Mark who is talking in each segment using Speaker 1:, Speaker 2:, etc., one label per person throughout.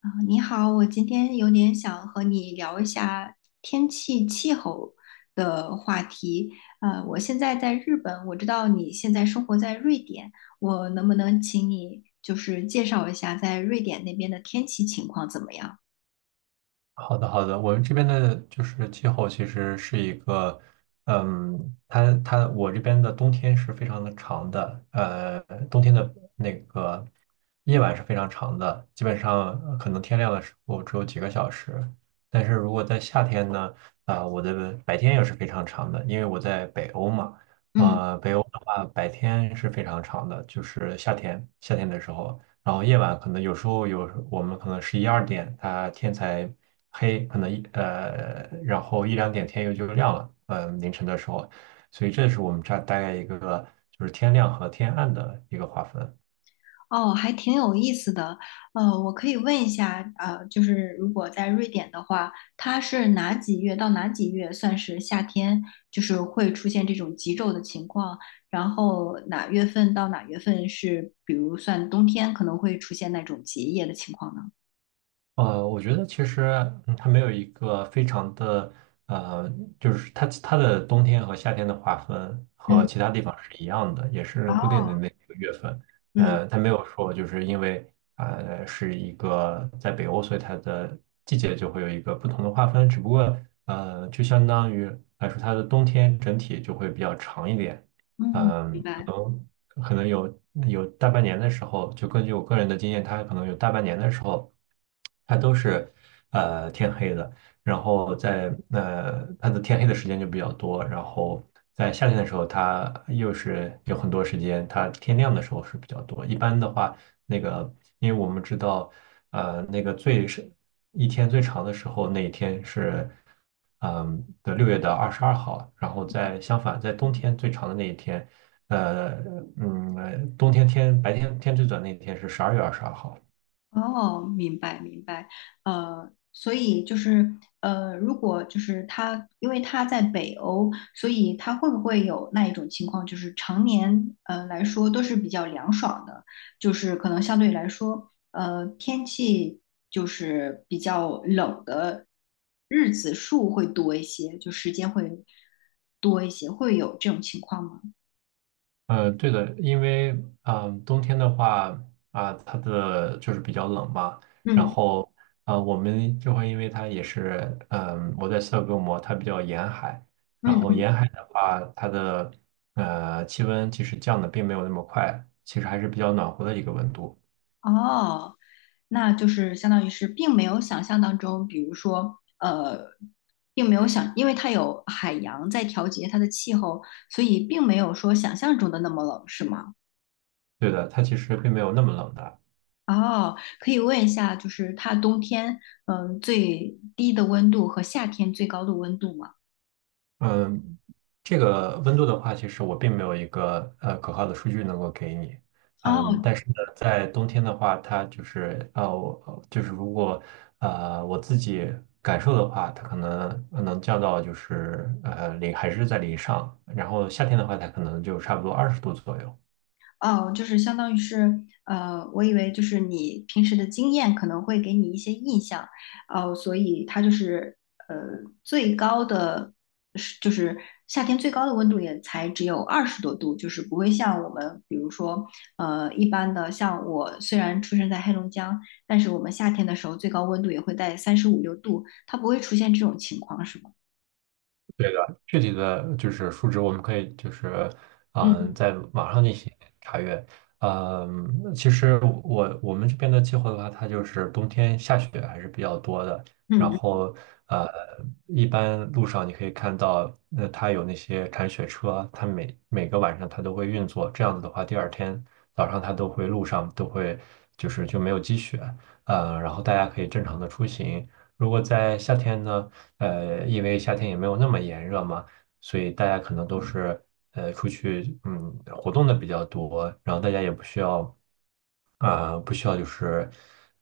Speaker 1: 啊，你好，我今天有点想和你聊一下天气气候的话题。我现在在日本，我知道你现在生活在瑞典，我能不能请你就是介绍一下在瑞典那边的天气情况怎么样？
Speaker 2: 好的，好的，我们这边的就是气候其实是一个，它我这边的冬天是非常的长的，冬天的那个夜晚是非常长的，基本上可能天亮的时候只有几个小时。但是如果在夏天呢，我的白天也是非常长的，因为我在北欧嘛。
Speaker 1: 嗯。
Speaker 2: 北欧的话白天是非常长的，就是夏天的时候。然后夜晚可能有时候有我们可能11、12点，它天才黑，可能一呃，然后1、2点天又就亮了，凌晨的时候，所以这是我们这儿大概一个就是天亮和天暗的一个划分。
Speaker 1: 哦，还挺有意思的。我可以问一下，就是如果在瑞典的话，它是哪几月到哪几月算是夏天，就是会出现这种极昼的情况？然后哪月份到哪月份是，比如算冬天可能会出现那种结夜的情况呢？
Speaker 2: 我觉得其实它没有一个非常的，呃，就是它的冬天和夏天的划分和
Speaker 1: 嗯
Speaker 2: 其他地方是一样的，也是固
Speaker 1: 哦，
Speaker 2: 定的那几个月份。
Speaker 1: 嗯
Speaker 2: 它没有说就是因为是一个在北欧，所以它的季节就会有一个不同的划分。只不过就相当于来说，它的冬天整体就会比较长一点。
Speaker 1: 嗯，明
Speaker 2: 嗯，可
Speaker 1: 白。
Speaker 2: 能。可能有大半年的时候，就根据我个人的经验，它可能有大半年的时候，它都是天黑的，然后在它的天黑的时间就比较多。然后在夏天的时候，它又是有很多时间，它天亮的时候是比较多。一般的话，那个因为我们知道，那个最深一天最长的时候，那一天是6月的22号，然后在相反，在冬天最长的那一天，呃冬天白天最短那一天是12月22号。
Speaker 1: 哦，明白明白，所以就是如果就是他，因为他在北欧，所以他会不会有那一种情况，就是常年来说都是比较凉爽的，就是可能相对来说，天气就是比较冷的日子数会多一些，就时间会多一些，会有这种情况吗？
Speaker 2: 对的，因为冬天的话，它的就是比较冷嘛。然
Speaker 1: 嗯
Speaker 2: 后我们就会因为它也是，我在斯德哥尔摩，它比较沿海。然后
Speaker 1: 嗯。
Speaker 2: 沿海的话，它的气温其实降的并没有那么快，其实还是比较暖和的一个温度。
Speaker 1: 哦，那就是相当于是并没有想象当中，比如说，并没有想，因为它有海洋在调节它的气候，所以并没有说想象中的那么冷，是吗？
Speaker 2: 对的，它其实并没有那么冷的。
Speaker 1: 哦，可以问一下，就是它冬天，最低的温度和夏天最高的温度吗？
Speaker 2: 嗯，这个温度的话，其实我并没有一个可靠的数据能够给你。嗯，
Speaker 1: 哦，
Speaker 2: 但是呢，在冬天的话，它就是，我就是如果我自己感受的话，它可能能降到就是零还是在零上。然后夏天的话，它可能就差不多20度左右。
Speaker 1: 哦，就是相当于是，我以为就是你平时的经验可能会给你一些印象，哦，所以它就是呃最高的是，就是夏天最高的温度也才只有20多度，就是不会像我们比如说一般的，像我虽然出生在黑龙江，但是我们夏天的时候最高温度也会在三十五六度，它不会出现这种情况，是吗？
Speaker 2: 对的，具体的就是数值，我们可以就是
Speaker 1: 嗯
Speaker 2: 在网上进行查阅。其实我们这边的气候的话，它就是冬天下雪还是比较多的。然
Speaker 1: 嗯嗯
Speaker 2: 后呃，一般路上你可以看到，那它有那些铲雪车，它每个晚上它都会运作。这样子的话，第二天早上它都会路上都会就是就没有积雪，然后大家可以正常的出行。如果在夏天呢？因为夏天也没有那么炎热嘛，所以大家可能都是出去活动的比较多。然后大家也不需要，不需要就是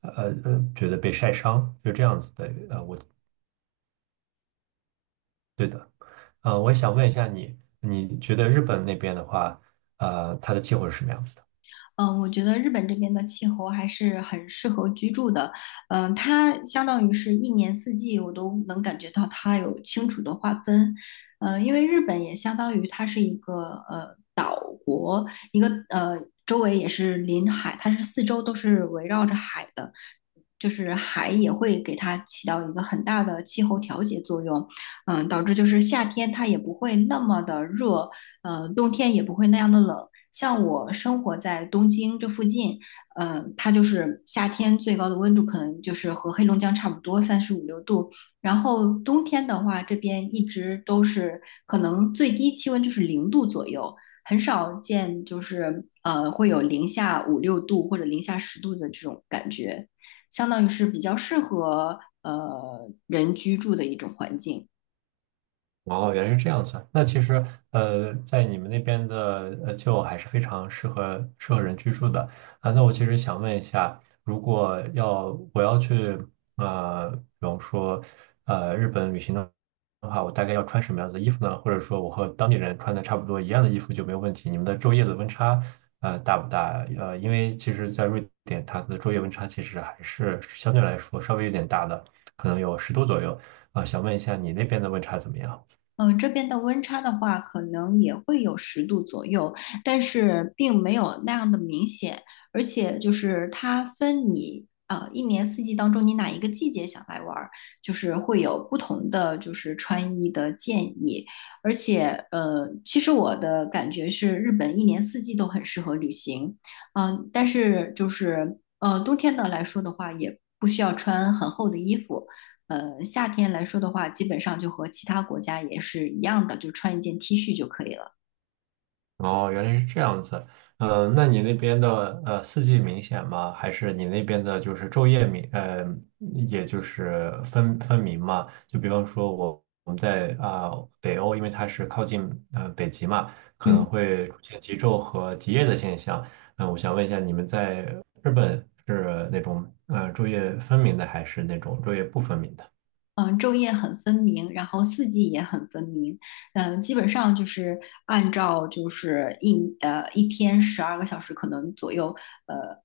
Speaker 2: 呃觉得被晒伤，就这样子的。呃对的。我想问一下你，你觉得日本那边的话，它的气候是什么样子的？
Speaker 1: 嗯，我觉得日本这边的气候还是很适合居住的。嗯，它相当于是一年四季，我都能感觉到它有清楚的划分。嗯，因为日本也相当于它是呃一个，周围也是临海，它是四周都是围绕着海的，就是海也会给它起到一个很大的气候调节作用，导致就是夏天它也不会那么的热，冬天也不会那样的冷。像我生活在东京这附近，它就是夏天最高的温度可能就是和黑龙江差不多，三十五六度。然后冬天的话，这边一直都是可能最低气温就是0度左右，很少见，就是会有零下五六度或者零下10度的这种感觉，相当于是比较适合人居住的一种环境。
Speaker 2: 哦，原来是这样子啊。那其实，在你们那边的旧还是非常适合人居住的啊。那我其实想问一下，如果要我要去比方说日本旅行的话，我大概要穿什么样子的衣服呢？或者说我和当地人穿的差不多一样的衣服就没有问题？你们的昼夜的温差大不大？因为其实，在瑞典，它的昼夜温差其实还是相对来说稍微有点大的，可能有十度左右啊。想问一下你那边的温差怎么样？
Speaker 1: 嗯，这边的温差的话，可能也会有10度左右，但是并没有那样的明显。而且就是它分你啊，一年四季当中，你哪一个季节想来玩儿，就是会有不同的就是穿衣的建议。而且其实我的感觉是，日本一年四季都很适合旅行。但是就是冬天的来说的话，也不需要穿很厚的衣服。夏天来说的话，基本上就和其他国家也是一样的，就穿一件 T 恤就可以了。
Speaker 2: 哦，原来是这样子。那你那边的四季明显吗？还是你那边的就是昼夜明呃，也就是分明嘛？就比方说我们在，北欧，因为它是靠近北极嘛，可能
Speaker 1: 嗯。
Speaker 2: 会出现极昼和极夜的现象。我想问一下，你们在日本是那种昼夜分明的，还是那种昼夜不分明的？
Speaker 1: 嗯，昼夜很分明，然后四季也很分明。嗯，基本上就是按照就是一天12个小时可能左右，呃，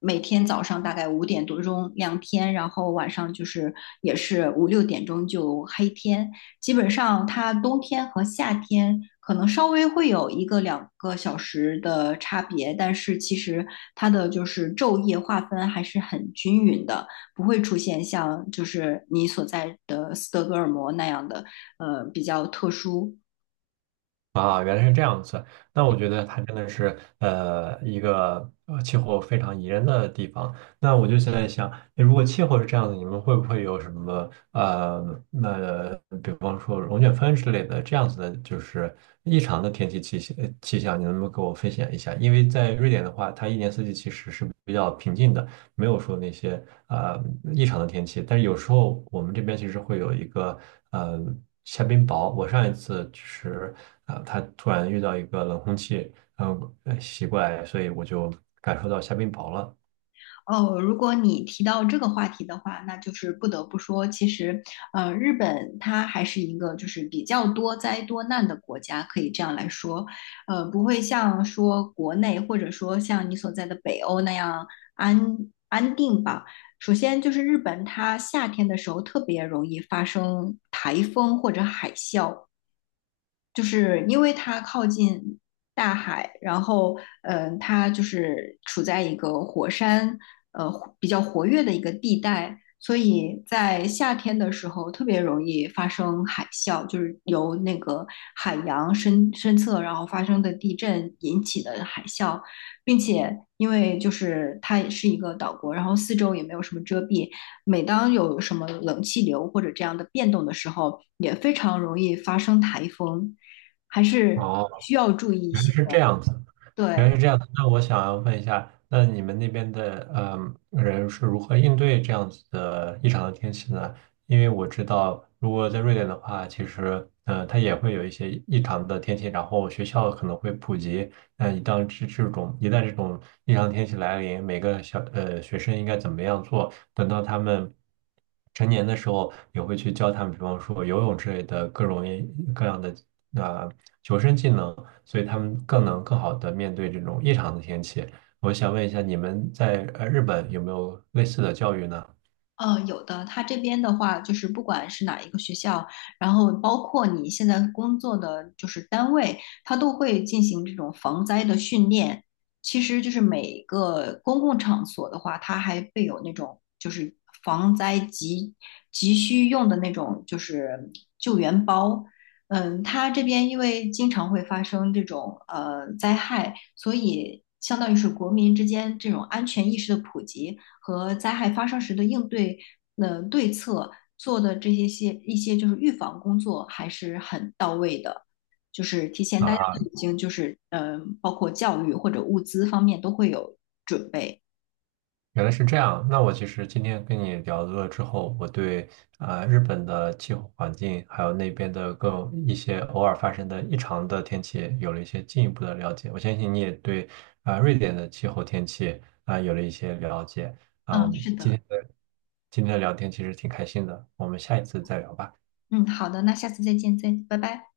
Speaker 1: 每天早上大概五点多钟亮天，然后晚上就是也是五六点钟就黑天。基本上它冬天和夏天可能稍微会有一个两个小时的差别，但是其实它的就是昼夜划分还是很均匀的。不会出现像就是你所在的斯德哥尔摩那样的比较特殊。
Speaker 2: 啊，原来是这样子。那我觉得它真的是一个气候非常宜人的地方。那我就现在想，诶如果气候是这样子，你们会不会有什么，比方说龙卷风之类的这样子的，就是异常的天气，气象，你能不能给我分享一下？因为在瑞典的话，它一年四季其实是比较平静的。没有说那些异常的天气，但是有时候我们这边其实会有一个呃下冰雹。我上一次就是，它突然遇到一个冷空气，奇怪，所以我就感受到下冰雹了。
Speaker 1: 哦，如果你提到这个话题的话，那就是不得不说，其实，日本它还是一个就是比较多灾多难的国家，可以这样来说，不会像说国内或者说像你所在的北欧那样安安定吧。首先就是日本，它夏天的时候特别容易发生台风或者海啸，就是因为它靠近大海，然后它就是处在一个火山呃比较活跃的一个地带，所以在夏天的时候特别容易发生海啸，就是由那个海洋深深侧然后发生的地震引起的海啸，并且因为就是它也是一个岛国，然后四周也没有什么遮蔽，每当有什么冷气流或者这样的变动的时候，也非常容易发生台风。还是需要注意一
Speaker 2: 原来
Speaker 1: 些的。
Speaker 2: 是这样子，原
Speaker 1: 对，
Speaker 2: 来是这样子。那我想要问一下，那你们那边的人是如何应对这样子的异常的天气呢？因为我知道，如果在瑞典的话，其实它也会有一些异常的天气，然后学校可能会普及。那一旦这种异常天气来临，每个学生应该怎么样做？等到他们成年的时候，也会去教他们，比方说游泳之类的各种各样的呃求生技能。所以他们更能更好的面对这种异常的天气。我想问一下，你们在日本有没有类似的教育呢？
Speaker 1: 有的，他这边的话，就是不管是哪一个学校，然后包括你现在工作的就是单位，他都会进行这种防灾的训练。其实就是每个公共场所的话，它还会有那种就是防灾急需用的那种就是救援包，嗯，它这边因为经常会发生这种灾害，所以相当于是国民之间这种安全意识的普及和灾害发生时的应对，对策做的这些些一些就是预防工作还是很到位的，就是提前
Speaker 2: 啊
Speaker 1: 大家都
Speaker 2: 哈，
Speaker 1: 已经就是包括教育或者物资方面都会有准备。
Speaker 2: 原来是这样。那我其实今天跟你聊了之后，我对日本的气候环境，还有那边的更一些偶尔发生的异常的天气，有了一些进一步的了解。我相信你也对瑞典的气候天气啊有了一些了解。啊，
Speaker 1: 嗯，是
Speaker 2: 今
Speaker 1: 的，
Speaker 2: 天的今天的聊天其实挺开心的，我们下一次再聊吧。
Speaker 1: 嗯，好的，那下次再见，再拜拜。